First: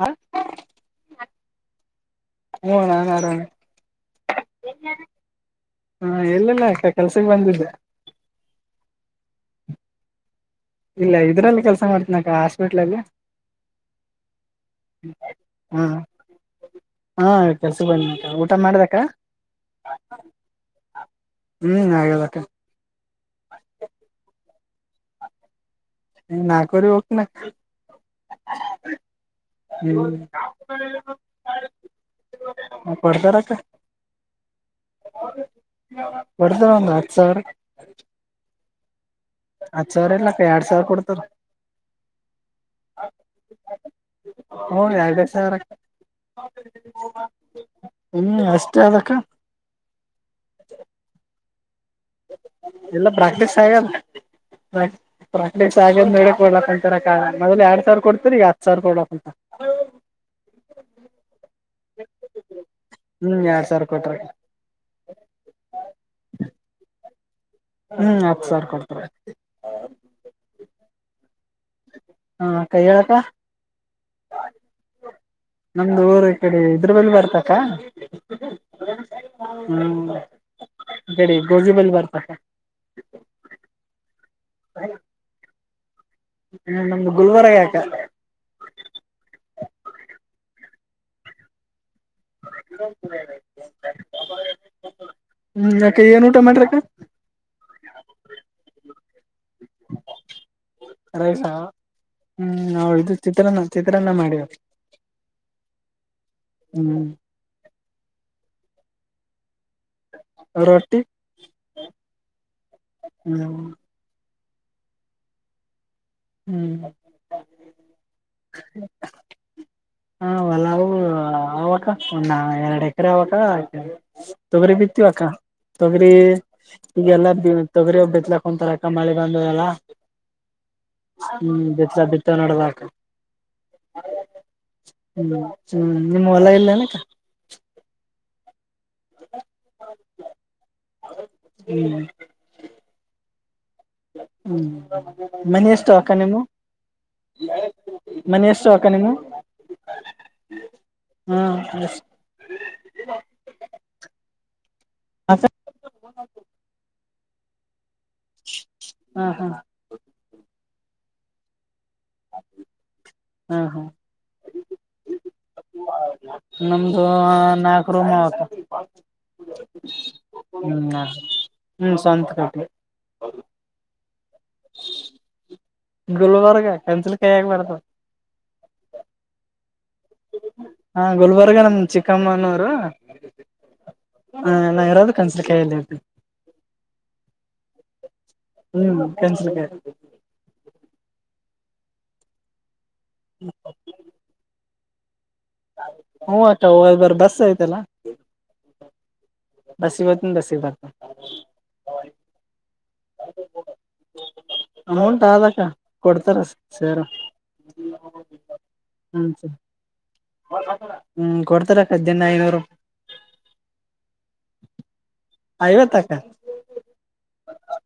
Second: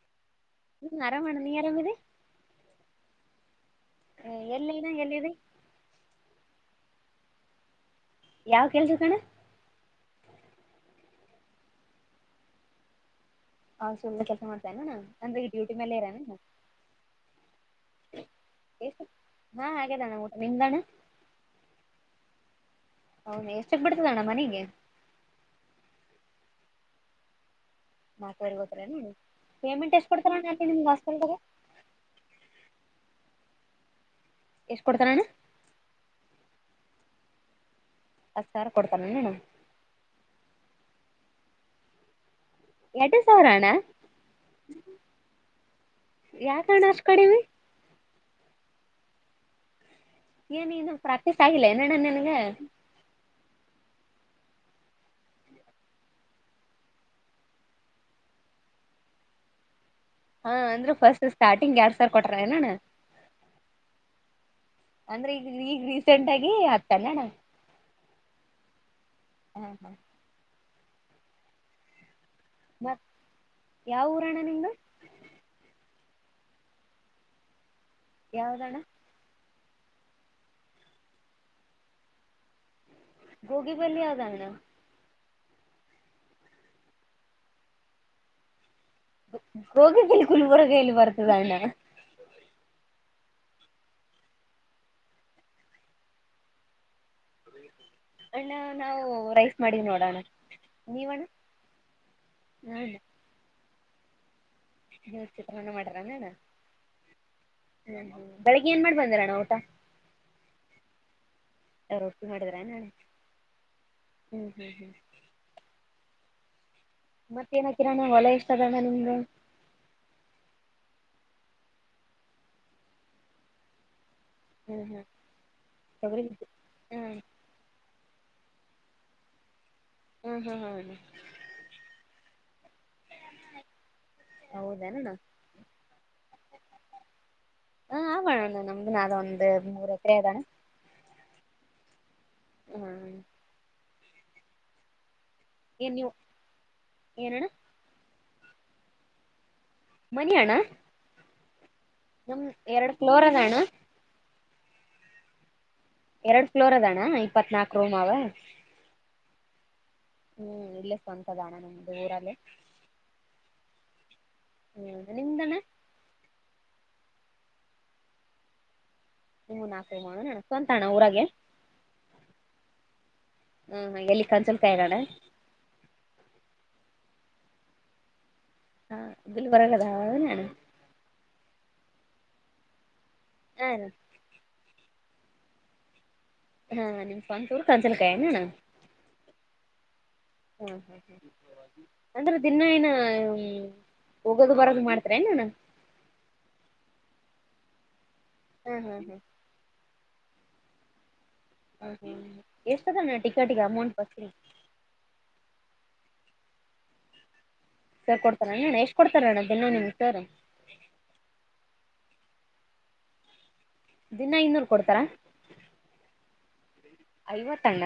ಹ ಹ್ಮ್ ಅರಾಮಣ ನೀ ಅರಾಮದೆ ಎಲ್ಲಿದಿ ಹಾ ಎಲ್ಲೆಲ್ಲ ಕೆಲ್ಸಕ್ಕೆ ಬಂದಿದ್ದೆ. ಯಾವ ಕೆಲ್ಸ ಕಣ. ಇಲ್ಲ ಇದ್ರಲ್ಲಿ ಕೆಲಸ ಮಾಡ್ತೀನಕ ಹಾಸ್ಪಿಟ್ಲಲ್ಲಿ. ಹಾಸ್ಪಿಟಲ್ ದಾಗ ಕೆಲಸ ಮಾಡ್ತಿರೆನ್ ಅಣ್ಣ ಅಂದ್ರೆ ಈ ಡ್ಯೂಟಿ ಹಾ ಮೇಲೆ ಈರಿ ಏನ್ ಅಣ್ಣಾ. ಹಾ ಕೆಲ್ಸ ಬನ್ನಿ ಊಟ ಮಾಡ್ದಕ್ಕ. ಎಷ್ಟು ಹಾ ಆಗ್ಯದ ಅಣ್ಣ ಊಟ ನಿಮ್ದಣ್ಣ ಹ್ಮ್ ಆಗ್ಯಾದಕ್ಕ. ಹೌದ ಎಷ್ಟಕ್ ಬಿಡ್ತದಣ್ಣ ಮನೆಗೆ. ನಕುವರಿಗೆ ಹೋಗ್ತೀನಿ ಅಕ್ಕಾ. ನಾಲ್ಕವರೆಗೆ ಹೋತಿರೆನ್ ಪೇಮೆಂಟ್ ಎಷ್ಟ್ ಹ್ಮ್ ಕೊಡ್ತಾರ ನಿಮ್ಗೆ ಹಾಸ್ಪೆಟಲ್ ದಾಗ. ಹ ಪಡ್ತ ಎಷ್ಟ್ ಕೊಡ್ತಾರಣ್ಣ ಕೊಡ್ತಾರಾ ಒಂದು ಹತ್ತು ಸಾವಿರ. ಹತ್ತು ಸಾವಿರ ಕೊಡ್ತಾ. ಹತ್ ಸಾವಿರ ಇಲ್ಲಕ್ಕ ಎರಡ್ ಸಾವಿರ ಕೊಡ್ತಾರ. ಎರಡೇ ಸಾವಿರ ಅಣ್ಣಾ. ಹೂ ಎರಡು ಸಾವಿರಕ್ಕ ಯಾಕಣ್ಣ ಅಷ್ಟ್ ಕಡಿಮೆ ಹ್ಮ ಅಷ್ಟೆ. ಯಾದಕ್ಕ ಏನಿನು ಪ್ರಾಕ್ಟೀಸ್ ಆಗಿಲ್ಲ ಏನ್ ಅಣ್ಣಾ ನಿನಗ. ಸ [unintelligible] ಪ್ರಾಕ್ಟೀಸ್ ಆಗ ಮೇಲೆ ಕೊಡ್ಲಕ್ಂತರ ಮೊದಲು ಎರಡ್ ಸಾವಿರ ಕೊಡ್ತೀರಿ ಈಗ ಹತ್ ಸಾವಿರ ಕೊಡ್ಲಕ್ಂತ ಹಾ ಅಂದ್ರರು ಫಸ್ಟ್ ಸ್ಟಾರ್ಟಿಂಗ್ ಎರಡು ಸಾವಿರ ಕೊಟ್ರ ಏನ್ ಅಣ್ಣಾ. ಹ್ಮ್ ಎರಡ್ ಸಾವಿರ ಕೊಟ್ರ ಅಂದ್ರೆ ಈಗ ಈಗ ರೀಸೆಂಟ್ ಆಗಿ ಹತ್ತ ಏನ್ ಅಣ್ಣಾ. ಹ್ಮ್ ಹತ್ ಸಾರ್ ಕೊಡ್ತಾರ. ಹಾ ಹಾ ಹಾ ಅಕ್ಕ ಮತ್ ಹೇಳಕ್ಕ. ಯಾವ ಊರಣ್ಣ ನಿಮ್ದ. ಒಮ್ ಊರು ಕಡೆ ಇದ್ರ ಬಲ್ಲಿ ಬರ್ತಕ್ಕ. ಯಾವ್ದಣ್ಣ ಹ್ಮ್ ಈಕಡಿ ಗೋಜುಬಲ್ಲಿ ಬರ್ತ ಅಕ್ಕಾ. ಗೋಗಿ ಬಲ್ಲಿ ಯಾವ್ದ ಅಣ್ಣಾ. [unintelligible] ಹ್ಮ ನಮ್ದು ಗುಲ್ವರ್ಗ ಯಾಕ ಗೋಗಲ್ಲಿ ಕುಲ್ಬುರಗಲ್ಲಿ ಬರ್ತದ ಅಣ್ಣ. [inaudible] ಹ್ಮ್ ಅಕ್ಕ ಏನ್ ಊಟ ಮಾಡ್ರಕ್ಕ. ಅಣ್ಣ ನಾವು ರೈಸ್ ಮಾಡಿದ್ ನೋಡೋಣ ನೀವಣ್ಣ ರೈಸ ಹ್ಮ್ ನಾವು ಇದು ಚಿತ್ರಾನ್ನ ಚಿತ್ರಾನ್ನ ಮಾಡಿವ್ ನೀ ಚಿತ್ರಣ ಮಾಡರ ನಣ ಹ್ಮ್ ಹ್ಮ್ ಬೆಳಗ್ಗೆ ಏನ್ ಮಾಡ್ ಬಂದಾರಣ್ಣ ಊಟ. ರೊಟ್ಟಿ ರೊಟ್ಟಿ ಮಾಡಿದ್ರ ನಾ ಹ್ಮ್ ಹ್ಮ್ ಹ್ಮ್ ಹ್ಮ್ ಹ್ಮ್ ಮತ್ತ ಏನ ಹಕೀರಣ ಒಲೆ ಇಷ್ಟ ಅದಣ ನಿಮ್ಗೆ ಆವಕ ಒ ನ ಎರಡು ಎಕ್ಕರೆ ಯವಕ ತೊಗರಿ ಹ್ಮ್ ಹ್ಮ್ ಬಿತ್ತವಕ್ಕ ತೊಗರಿ ಹ್ಮ್ ಈಗಲ್ಲಾರ ತೊಗರಿ ಒಬ್ಬ ಇಲಕ್ಕ ಒಂತರಕ ಮಳಿ ಬಂದ ಎಲ್ಲಾ ಹ್ಮ್ ಹ್ಮ್ ಹ್ಮ್ ಹ್ಮ್ ಬಿತ್ ಬಿತ್ತ ನೋಡಕ ಹೌದನಣ್ಣ ಹ್ಮ ಹ್ಮ ನಿಮ್ಮ ಹೊಲ ಇಲ್ಲ ಅನಕ್ಕ ಹಾ ಆವಣಂದ ನಂಬ ನಾದ ಒಂದು ಮೂರ ಕದಾ ಹ್ಮ್ ಹ್ಮ್ ಮನೆ ಎಷ್ಟು ಏನ್ ಅಕ್ಕ ನೀವು ನಿಮ್ಮ ಏನಣ್ಣ ಮನ ಎಷ್ಟು ಅಕ ನಿಮ್ಮ ಮನಿಯಣ ಹ್ಮ್ ಬ ಎರಡು ಫ್ಲೋರದಣ ಅ ಎರಡು ಫ್ಲೋರ್ ಅದಣ್ಣ ಇಪ್ಪತ್ನಾಕೂರೂಮ್ ಅವ ಹಾ ಹಾ ಹ್ಮ ಇಲ್ಲೇ ಸ್ವಂತದಣ ನಮ್ದು ಊರಲ್ಲೇ ಹಾ ಹಾ ಹ್ಮ ನಿಮ್ದನ ನಮ್ದು ನಾಕ ರರು ಮಾವತ್ ನಿಮ್ವು ನಾಲ್ಕು ಮಾವನಣ್ಣ ಸ್ವಂತ ಅಣ್ಣ ಹ್ಮ್ ಊರಾಗೆ ಹ್ಮ್ ಶಂತಕಟ್ಟ ಹ್ಮ್ ಹ್ಮ ಎಲ್ಲಿ ಕನ್ಸಲ್ ಕಾಯರೋಣ ಗುಲಬರ್ಗ ಕಂಸಿಲ್ ಕೈಯಗ ಬಾರತ ಹಾ ಇಲ್ಲಿ ಬಲದಾವನಾನ ಹಾ ಗುಲ್ಬರ್ಗ ನಮ್ ಚಿಕ್ಕಮ್ಮನೂರು ಹಾ ಲ್ಲ ಇರೋದು ಕನ್ಸ ಕಾಯಲ್ಲಿದೆ ಹಾ ನಿಮ್ ಸ್ವಂತವರು ಕಂಚಲ ಹ್ಮ್ ಕೆನ್ಸ ಕ ಹಾ ಹಾ ಹ ಅಂದ್ರೆ ದಿನ ಏನ ಹೋಗೋದು ಬರೋದು ಮಾಡ್ತ ಹ ಆಕ್ಕ ಹ ಬರ್ ಬಸ್ ಐ್ತಲ್ಲಾ ಹ್ಮ್ ಹ್ಮ್ ಹ್ಮ್ ಹಂದ ಸ ಬರ್ತ ಹ ಹ್ಮ್ ಎಷ್ಟದಾನ ಟಿಕೆಟಿಗೆ ಅಮೌಂಟ್ ಬಕಿ ಅಮೌಂಟ್ ಆದಕ್ಕ ಕೊಡ್ತಾರ ಸೇರ ಸರ್ ಕೊಡ್ತಾರ್ಣ ಎಷ್ಟು ಕೊಡ್ತಾರ ಅಣ್ಣ ಬೆನ್ನ ನಿಮ್ ಸರ್ ಹ್ಮ್ ಕೊಡ್ತಾರ ಕದ್ದಿನ ಐನೂರು ದಿನಾ ಇನ್ನೂರು ಕೊಡ್ತಾರ. ಐವತ್ತಕ್ಕ ಐವತ್ತಣ್ಣ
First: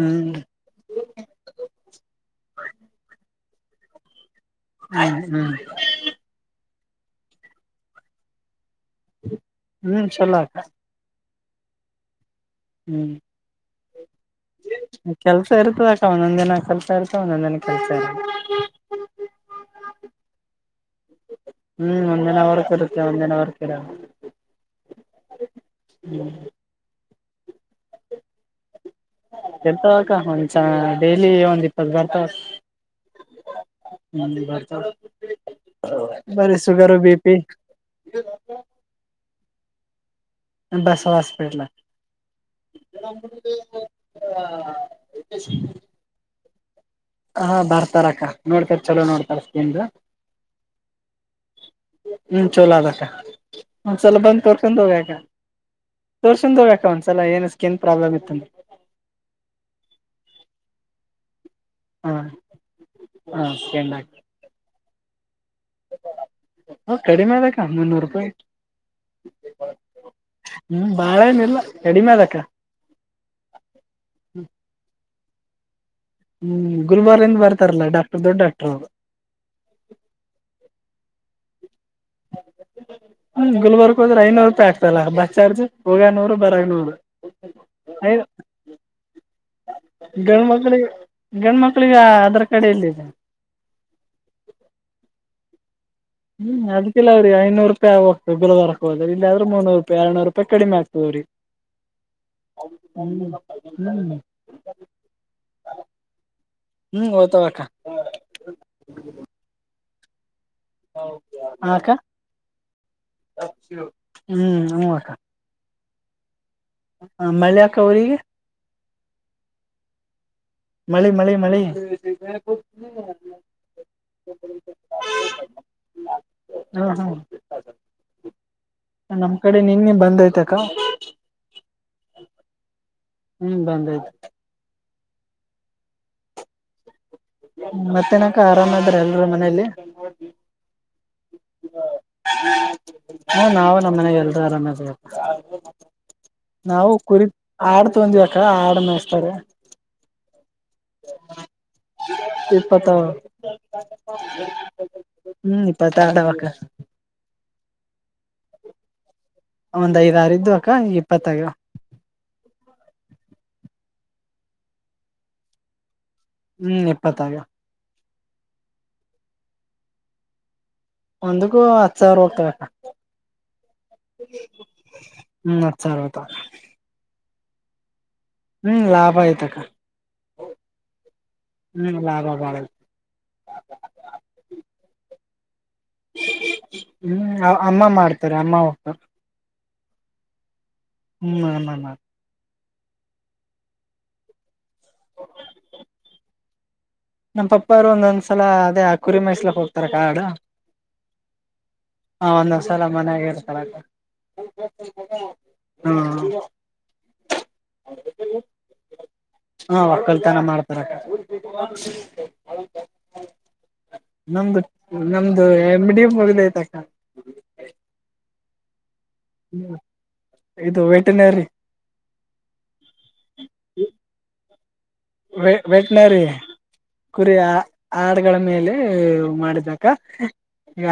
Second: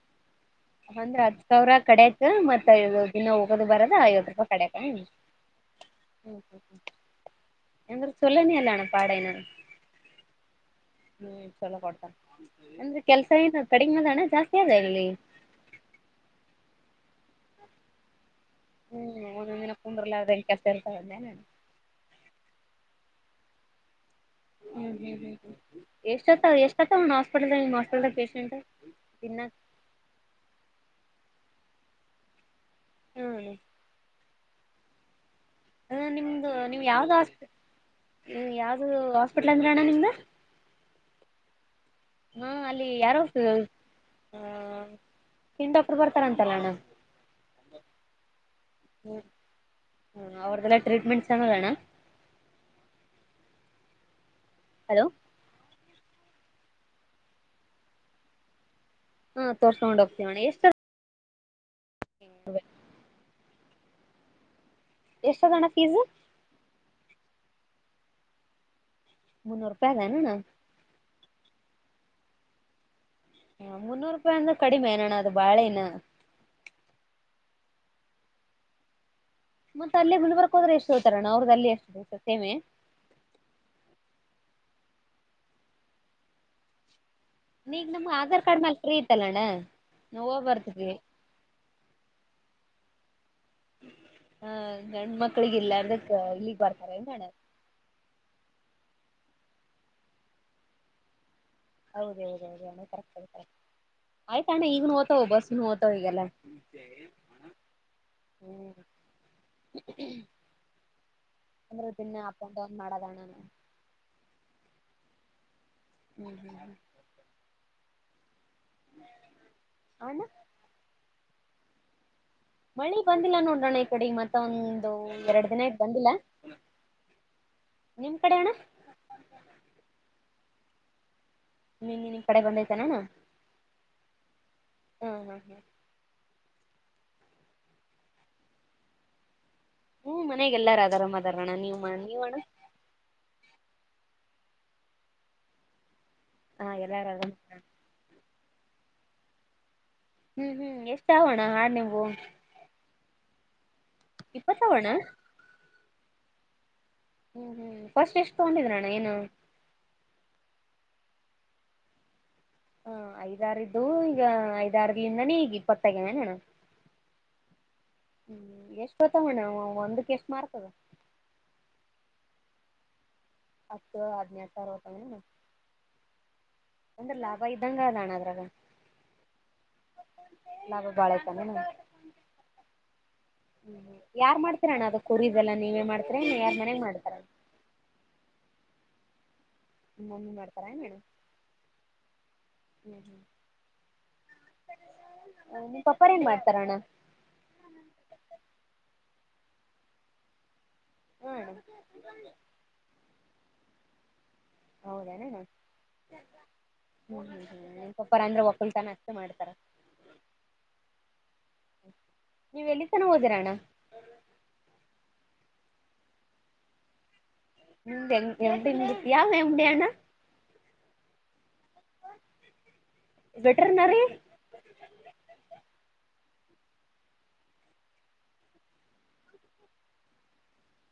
ಹ್ಮ್ ಅಂದ್ರ ಹತ್ತ ಸಾವಿರ ಕಡೇಕ ಮತ್ತ ಇದು ಇನ್ನು. ಅದು ಬರದಾ ಐವತ್ತು ರೂಪಾಯಿ ಕಡಕ ಹ್ಮ್ ಹ್ಮ್ ಹ ಹ ಅಂದ್ರ ಚಲೋನೆಅಲ್ಲ ಅಣ್ಣ ಪಾಡ ಹ್ಮ್ ಚೊಲೋ ಅಕ್ಕ. ಈ ಸಲ ಕೊಡ್ತಾರ. ಹ್ಮ್ ಇದು ಕಡಿಮಾದಣ್ಣ. ಕೆಲ್ಸ ಇರ್ತ ಅಷ್ಟೇ ಒಂದೊಂದ್ ದಿನ ಕೆಲ್ಸ ಇರ್ತ ಒಂದೊಂದ ದಿನ ಕೆಲ್ಸ ಇರ್ ಹ್ಮ್ ಒಂದೊಂದ ದಿನ ಕುಂದ್ರಲಾರ್ದೇ ಕೆಸ ಇರ್ತವನ್ದನ. ಚಂದನ ಅವರ ಕಡೆಯವರ. ಹ್ಮ್ ಹ್ಮ್ ಹ್ಮ್ ಹ್ಮ್ ಎಷ್ಟತ್ತ ಎಷ್ಟ ಹತ್ತಾವ ನೋ ದಿನ ಇರ್ತಾವಕ್ಕ ಒಂದ್ ಚ ಡೈಲಿ ಒಂದ್ ಇಪ್ಪತ್ತು ಬರ್ತಾವ ಹ್ಮ್ ನ ಬರ್ತ ಹ ನಿಮ್ದು ನೀವು್ ಯಾವ್ದ ಪಿ ಹಸ್ಪ ಯಾವ್ದ ಹಾಸ್ಪಿಟ್ಲ್ ಅಂದ್ರ ಅಣ್ಣ ನಿಮ್ದ ಬಸವ ಹಾಸ್ಪಿಟ್ಲ್ ಹಾ ಅಲ್ಲಿ ಯಾರೋ ಆ ಸ್ಕಿನ್ ಡಾಕ್ಟರ್ ಬರ್ತಾರಂತಲ್ಲ ಅಣ್ಣ ಹಾ ಬರ್ತಾರಕ್ಕ ನೋಡ್ತಾರ ಚಲೋ ನೋಡ್ತಾರ ಸ್ಕಿನ್ ದು. ಹ್ಮ್ ಅವ್ರದೆಲ್ಲ ಟ್ರೀಟ್ಮೆಂಟ್ ಚನ್ನದ ಅಣ್ಣ ಹ್ಮ ಚಲೋ ಅದಕ್ಕ ಒಂದ್ಸಲ ಬಂದ್ ತೋರ್ಸುಗೊಂದು ಹಲೋ ಹೊರೆಕ್ಕ. ತೋರ್ಸೊಂಡ ಹೋರಿ ಅಕ್ಕ ಒಂದ್ಸಲ ಏನ್ ಸ್ಕಿನ್ ಪ್ರಾಬ್ಲಮ್ ಇತ್ತುಂದ್ರ. ಹಾ ತೋರ್ಸ್ಕೊಂಡ್ ಹೋಗ್ತೀವಣ್ಣ ಎಷ್ಟ ಹಾ ಹ ಸೆನ್ಡ್ಹಾಕಿ ಎಷ್ಟ ಆದ ಅಣ್ಣ ಪೀಜು. ಹನ್ನನ್ನೂರು ರೂಪಾಯಿು ಮುನ್ನೂರು ರೂಪಾಯಿ ಅದಣ್ಣ ಹ್ಮ ಬಾಳ ಏನ ಇಲ್ಲ. ಕಡಿಮೆದಕ್ಕ ಹ ಮುನ್ನೂರು ರೂಪಾಯಿ ಅಂದ್ರ ಕಡಿಮೆ ಏನ್ ಅಣ್ಣ ಅದು ಬಾಳೆ ಇಲ್ಲಣ್ಣ. ಹ್ಮ್ ಗುರುವಾರಿಂದ ಬರ್ತಾರಲ್ಲಾ ಡಾಕ್ಟರ್ ದೊಡ್ಡ ಡಾಕ್ಟರ್ ಅವರು. ಮತ್ತ ಅಲ್ಲೇ ಗುಲ್ಬರ್ಗ ಹೋದ್ರ ಎಷ್ಟ ತೋತರಣ್ಣ ಅವ್ರದ ಅಲ್ಲೇ ಗುಲ್ಬರ್ಕ್ ಹೋದ್ರೆ ಐನೂರು ಅದೇ ಆಗ್ತಲ್ಲ ಬಸ್ ಚಾರ್ಜ್ ಹೋಗಾಗ್ ನೂರು ಬರಗ್ ನೂರು. ಐ ಇತ್ತಲ್ಲಣ್ಣ. ನೋವ ಗಂಡ ಮಕ್ಳಿಗೆ ಬರ್ತತಿ ಗಂಡ ಮಕ್ಳಿಗೆ ಆಧಾರ್ ಕಾರ್ಡ್ ಎಲ್ಲೈತಿ. ಹಾ ಗಂಡ ಮಕ್ಳಿಗ ಇಲ್ಲ ಅ್ರ ಹ್ಮ್ ಅದ್ಕಿಲ್ಲ ಅವ್ರೀ ಐನೂರು ರೂಪಾಯಿ ಆಗಬೇಕ್. ಡಬಲ್ ಹೋತಾವ್ ರೊಕ್ಕ ಅವರಿಗೆ ಇಲ್ಲಾದ್ರ ಮೂರ್ ನೂರು ರೂಪಾಯಿ ಎರಡನೂರು ರೂಪಾಯಿ ಕಡಿಮೆ ಆಗ್ತಾದ ಅವರಿಗೆ. ಹ ಹೌದ ಹೌದೌದು ಅಣ್ಣ ಕರೆಕ್ಟಾಗುತ್ತೆಳ ಹ್ಮ್ ಆಯ್ತ ಅಣ್ಣ ಈಗನು ಹೋತವು ಬಸ್ನು ಹೋತವು ಈಗ ಎಲ್ಲಾನು. ಹು ಹೋತವಕ್ಕ ಹ್ಮ್ಮ ಆ ಅಕ್ಕ ಡೌನ್ ಮಾಡದಣ್ಣ ಹ್ಮ್ ಹು ಅಕ್ಕ. ಹ್ಮ್ ಹ್ಮ್ ಸೌರಿಗೆ ಆ ಅಣ್ಣ ಮಳಿ ಮಳಿ ಮಳಿ ಮಳಿ ಬಂದಿಲ್ಲ ನೋಡ್ರೋಣ ಈ ಕಡೆ ಈಗ ಮತ್ತ ಒಂದು ಎರಡು ದಿನ ಆಯ್ತ ಬಂದಿಲ್ಲ. ಹಾ ಹಾ ನಿಮ್ ಕಡೆ ಅಣ್ಣ ನಮ್ ಕಡೆ ನಿನ್ನೆ ಬಂದೈ್ತಕ್ಕ ನಿನ್ನೆ ನಿಮ್ ಕಡೆ ಬಂದೈತೆಣ್ಣಾ ಹ್ಮ್ ಬಂದೈತಿ. ಹ್ಮ್ ಹಾ್ ಹ್ಮ್ ಮತ್ತೆನಕ ಆರಾಮ ಅದರ ಎಲ್ಲರೂ ಮನೆಯಲ್ಲಿ ಹ್ಮ್ ಮನ್ಯಾಗ ಎಲ್ಲಾರ ಆರಾಮ್ ಅದಾರಣ್ಣ ನೀವ್ ನೀವ್ ಅಣ್ಣ ಹು ನಾವ ಮನೆಯಗೆ ಎಲ್ರೂ ಆರಾಮದಿವಿ ಹಾ ನಾವು ಎಲ್ಲಾರ ಕುರಿ ಆರಾಮ್ ಆಡ್ತಂದವಿ ಅ ಆಡ ಮಸ್ತಾರೆ ಹ್ಮ್ ಹ್ಮ್ ಎಷ್ಟ ಆಗೋವ್ಣ ಆಡ್ ನಿವು ಇಪ್ಪತ್ತಾವ ಹ್ಮ್ ಇಪ್ಪತಾದವಕ ಹ್ಮ್ ಹ್ಮ್ ಫಸ್ಟ್ ಎಷ್ಟ ತಗೊಂಡಿದ್ರಣ್ಣ ಏನು ಒಂದ್ ಐದ್ ಆರು ಇದ್ದು ಅಕ್ಕ ಇಪ್ಪತ್ತಾಗವೆ ಹ ಐದಾರ ಇದ್ದುವು ಈಗ ಐದಾರಲಿಂದನೇ ಈಗ ಇಪ್ಪತ್ತೈ ಹ್ಮ್ ಇಪ್ಪತ್ತಾಗವ ಹ್ಮ್ ಎಷ್ಟು ಹೊತ್ತಾವಣ ಅವು ಒಂದಕ್ಕೆ ಎಷ್ಟ್ ಮಾರ್ತದ ಒಂದಕೂ ಹತ್ತು ಸಾವಿರ ಹೋಗ್ತಾವಕ್ಕ ಹತ್ತು ಹದಿನೈದು ಸಾವಿರ ಹೊತವೇನು ಹ್ಮ್ ಹತ್ ಸಾವಿರ ಹೋತಾವ ಅಂದ್ರೆ ಲಾಭ ಇದ್ದಂಗಣ ಅದು ಹ್ಮ್ ಲಾಭ ಐತಕ್ಕ ಲಾಭ ಬಾಳ ಐತೇನಣ್ಣ ಹ್ಮ್ ಲಾಭ ಬಾಳ ಹ್ಮ್ ಹು ಯಾರ್ ಮಾಡ್ತೀರಣ್ಣ ಅದ ಕುರಿದೆಲ್ಲಾ ನೀವೆ ಹ್ಮ್ ಅ ಅಮ್ಮ ಮಾಡ್ತಾರೆ ಅಮ್ಮ ನಿಮ್ಮಮ್ಮಿ ಮಾಡ್ ಹ್ಮ ನಮಮ್ಮಾ ಹ್ಮ್ ಹ್ಮ್ ನಿಮ್ ಪಪ್ಪಾರ್ ಏನ್ ಮಾಡ್ತಾರಣ್ಣ ಹೋಗ್ತಾರೆ ಆಡು ಹಾ ಅಣ್ಣ ಹ ಒಂದೊಂದ್ ಸಲ ಮನ್ಯಾಗ ಇರ್ತಾರಕ ಹೌದೆನ ಹ್ಮ ಹು ಹು ನಿಮ್ ಪಪ್ಪರು ಅಂದ್ರೆ ಒಕ್ಕುಲ್ ತನ ಅಂತ ಮಾಡ್ತಾರ ನಮ್ದ ನೀವ್ ಎಲ್ಲಿ ತನ ಓದಿರಣ್ಣ ನಮ್ [unintelligible] ಒಂದು ಎಮ್ ಡಿ ಮುಗ್ದತೆ ಅಕ ನಿಮ್ದು ಎಂ ಡಿ ಮುಗಿತು ಯಾವ್ ಎಂ ಡಿ ಅಣ್ಣ ತ್ತನರಿ [unintelligible] ವೆಟರ್ನರಿ ವೆ ವೆಟ್ನರಿ ಕುರಿ ಆ ಆಡ್ಗಳ ಮೇಲೆ ಮಾಡಿದಕ ಈಗ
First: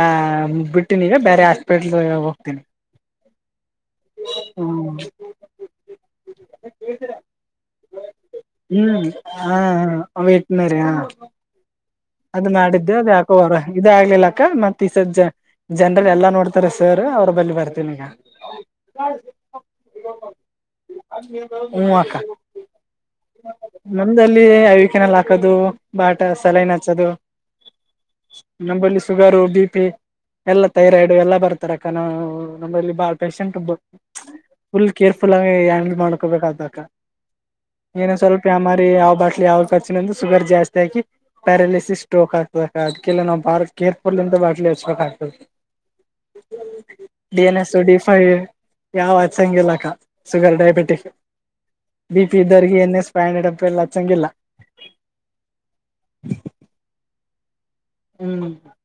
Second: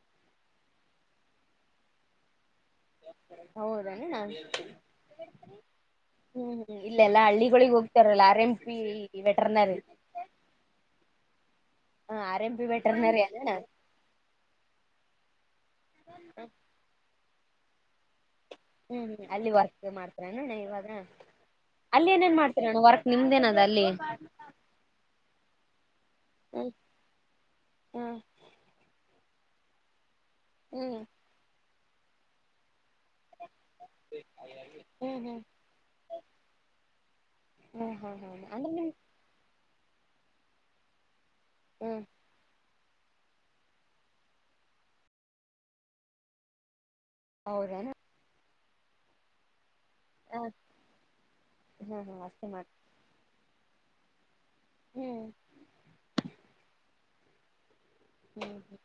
ಬಿಟ್ಟಿನೀ ಬೇರೆ ಹಾಸ್ಪಿಟ್ಲ್ ಹೋಗ್ತೀನಿ ಹೌದಣ್ಣ ಹ್ಮ್ ಹ್ಮ್ ಹ್ಮ್ ಇಲ್ಲೆಲ್ಲಾ ಹಳ್ಳಿಗಳಿಗ್ ಹೋಗ್ತಾರಲ್ಲ ಆ ಹ್ಮ್ ಹಹ ಅವೆಟ್ನಾರಿ ಹ ಹ ಆರ್ ಅದ್ ಎಂ ಪಿ ಮಾಡಿದ್ದೆ ಅದ್ ವೆಟರ್ನರಿ ಅನಣ ಯಾಕೋವಾರ ಇದ ಆಗ್ಲಿಲ್ಲಕ್ಕ ಮತ್ತ ಈ ಸಜ್ಜ ಜನರಲ್ ಎಲ್ಲಾ ನೋಡ್ತಾರೆ ಸರ್ ಅವ್ರ ಬಳಿ ಬರ್ತೀನ ಈಗ ಹ್ಮ್ ಹ್ಮ್ ಅಲ್ಲಿ ವರ್ಕ್ ಮಾಡ್ತಿರಣ್ಣ ಇವಾಗ ಹ್ಮ್ ಅಲ್ಲಿ ಅಕ್ಕ ಏನೇನ್ ಮಾಡ್ತರಣ್ಣ ವರ್ಕ್ ನಿಮ್ದೇನದ ಅಲ್ಲಿ ನಮ್ದಲ್ಲಿ ಐಕೆನಾಲ್ ಹಾಕದು ಬಾಟ ಹ್ಮ್ ಸಲೈನ ಹಚ್ಚೋದು ಹ್ಮ್ ನಮ್ಮಲ್ಲಿ ಶುಗರು ಬಿ ಪಿ ಎಲ್ಲ ಹ್ಮ್ ಥೈರಾಯ್ಡ್ ಎಲ್ಲ ಬರ್ತಾರಕ್ಕ ನಾವು ನಮ್ಮಲ್ಲಿ ಬಾಳ್ ಪೇೇಶಂಟ್ ಬತ್ ಫುಲ್ ಹ್ಮ್ ಕೇರ್ಫುಲ್ ಹ್ಮ್ ಆಗಿ ಹ್ಯಾಂಡಲ್ ಮಾಡ್ಕೋಬೇಕಕ್ಕ ಹ್ಮ್ ಹ್ಮ್ ಹ್ಮ್ ಅಂದ್ರೆ ಯಮರಿ ನಿಮ್ ಯಾವ್ ಬಾಟ್ಲಿ ಯಾವ್ದ ಖರ್ಚನದು ಶುಗರ್ ಜಾಸ್ತಿ ಹಾಕಿ ಹ್ಮ್ ಪ್ಯಾರಾಲಿಸಿಸ್ ಸ್ಟೂಕ್ ಆಗ್ತದೆ ಅದಕ್ಕೆಲ್ಲ ನಾವು ಬಾರಿ ಕೇರ್ ಪುಲಿಂದ ಬಾಟ್ಲಿ ಹಚ್ಬೇಕ ಆಗ್ತದೆ ಡಿ ಎನ್ ಎಸ್ ಹೌದನ ಡಿ ಫೈ ಯಾವ ಅಚ್ಛಹಂಗಿಲಕ್ಕ ಹ ಶುಗರ್ ಡಯಾಬಿಟಿಕ್ ಹಾ ಹಾ ಬಿ ಪಿ ಅಷ್ಟೇ ಮಾಡ ಇದ್ದವರ್ರಿಗೆ ಏನ್ ಎಸ್ ಫೈವ್ ಹಂಡ್ರೆಡ್ ಅಪ್ರಲ್ ಹಚ್ಚಂಗಿಲ್ಲ ಹ್ಮ್ ಹ್ಮ್ ಹ್ಮ ಹ್ಮ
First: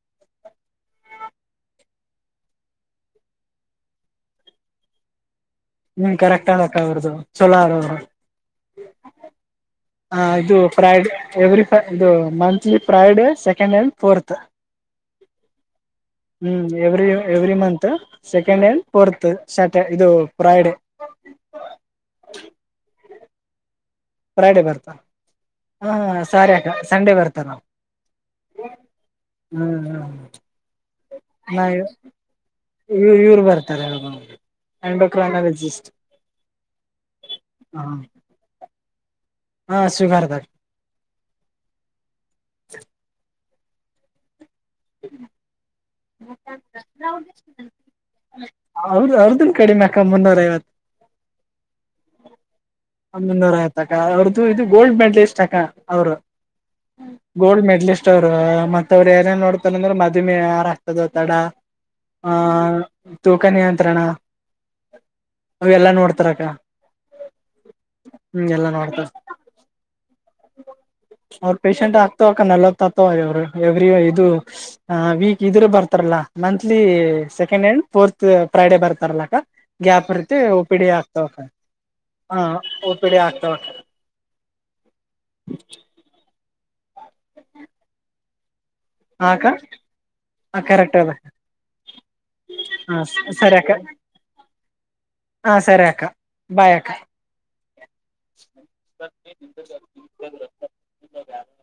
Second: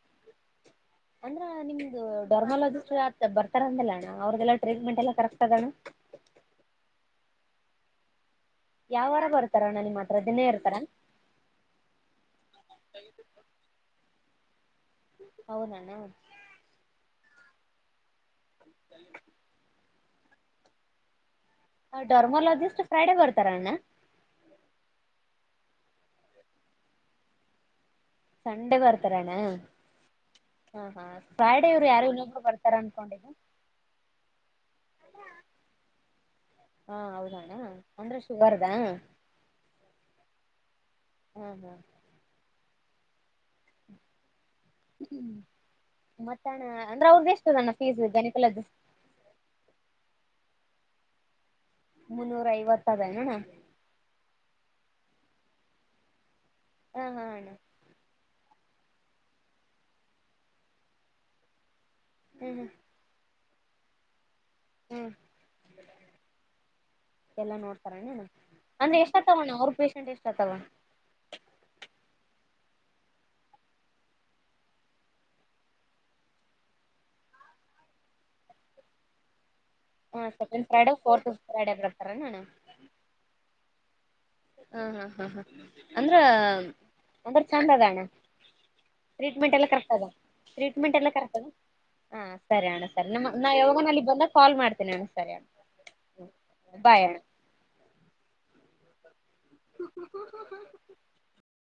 ಅಂದ್ರ ನಿಮ್ದು ಡರ್ಮಾಲೋಜಿಸ್ಟ್ ಬರ್ತಾರ ಅಂತಲ್ಲಣ್ಣ ಅವ್ರಗೆಲ್ಲ ಟ್ರೀಟ್ಮೆಂಟ್ ಎಲ್ಲ ಕರೆಕ್ ಹ್ಮ್ ಕರೆಕ್ಟ್ ಆಗಕ್ಕ ಅವರದು ಚಲೋ ಅವ್ರು ಯಾವ ವಾರ ಬರ್ತ ಹ ಇದು ಫ್ರೈಡೆ ಎವ್ರಿ ಫ ಇದು monthly Friday second and fourth ಹೌದಣ್ಣ ಹ್ಮ್ every every month second and fourth ಇದು ಫ್ರೈಡೇ ಡರ್ಮೋಲಜಿಸ್ಟ್ ಫ್ರೈಡೆ ಬರ್ತಾರ ಅಣ್ಣ ಫ್ರೈಡೇ ಬರ್ತಾರ ಹ ಸಾರಿ ಅಕ ಸಂಡೇ ಬರ್ತಾರೆ ನಾವು ಸಂಡೆ ಬರ್ತಾರಾ ಅಣ್ಣ ಹ್ಮ್ ಹಾ ಹಾ ನಾ ಫ್ರೈಡೇ ಅವರು ಯಾರು ಇಲ್ಲೊಬ್ರು ಬರ್ತಾರ ಅನ್ಕೊಂಡಿದ್ದು ಎಂಡೋಕ್ನಾಲಜಿಸ್ಟ್ ಕ್ರನಾಲಜಿಸಟ್ ಹಾ ಹೌದಣ್ಣ ಅಂದ್ರೆ ಶುಗರ್ದ ಹಾ ಶುಗರ್ ದು ಹಾ ಹ್ಮ್ [unintelligible] ಹೌ ಫೀಸ್ ಹೌದು ಗಣಿಕಲದ ಅಕ್ಕ ಅವರದು ಕಡಿಮೆ ಮುನ್ನೂರು ಐವತ್ತು [inaudible] ಮುನ್ನೂರ ಐವತ್ತು ಮುನ್ನೂರು ಐವತ್ತಕ ಅವ್ರದ್ದು ಇದು ಗೋಲ್ಡ್ ಮೆಡ್ಲಿಸ್ಟ್ ಅಕ್ಕ ಅವ್ರು ಹಾ ಹಾ ಅಣ್ಣ ಗೋಲ್ಡ್ ಮೆಡಲಸ್ಟ್ ಮತ್ತ ಅವ್ರು ಏನೇಏನ್ ನೋಡ್ತಾರಂದ್ರೆ ಮದುಮೆ ಯಾರ ಆಗ್ತದ ತಡ ಆ ಹ್ಮ್್ಮ ತೂಕ ನಿಯಂತ್ರಣ ಅವೆಲ್ಲಾ ನೋಡ್ತಾರಕ ಅಕ್ಕ ಎಲ್ಲಾ ನೋಡ್ತಾರಣ್ಣ ಹ್ಮ ಎಲ್ಲ ಅಂದ್ರೆ ನೋಡ್ತ ಎಷ್ಟತವಣ್ಣ ಅವ್ರ ಪೇಶೆಂಟ್ ಎಷ್ಟತವ ಅವ್ರ ಪೇಶಂಟ್ ಆಗ್ತವಕ್ಕ ನಲವತ್ತು ಹಗಿತವಕ್ಕ ಮಂತ್ರಿ visit second and fourth Friday ಬರ್ತಾರಲ್ಲಕ್ಕ ಗ್ಯಾಪ್ ಹಾ ಇರುತ್ತೆ ಒ ಸೆಕೆಂಡ್ ಪಿ ಡಿ ಫ್ರೈಡೆ ಬರ್ತಾರೆ ಫೋರ್ಥ್ ಆಗ್ತಾವಕ್ಕ ಫ್ರೈಡೆ ಬರ್ತಾರೆ ಹ ನಾನು ಒ ಆಗ್ತಾವ ಹಾ ಹಾ ಹಾ ಹಾ ಅಂದ್ರ ಅಂದ್ರ ಚಂದದಣ್ಣ ಹಾ ಅಕ್ಕ ಟ್ರೀಟ್ಮೆಂಟ್ ಎಲ್ಲ ಕರೆಕ್ಟ್ ಅದ ಟ್ರೀಟ್ಮೆಂಟ್ ಎಲ್ಲ ಕರೆಕ್ಟ್ ಅದ ಹಾ ಸರಿ ಅಣ್ಣ ಹ ಸರಿ ನಮ್ಮ ನಾ ಅಕ್ಕ ಯಾವಾಗ ಅಲ್ಲಿಗ್ ಬಂದಾಗ ಕಾಲ್ ಮಾಡ್ತೇನಿ ಅಣ್ಣ ಸರಿ ಅಣ್ಣ ಬೈ ಅಕ್ಕ ಬಾಯ್ ಅಣ್ಣ [unintelligible]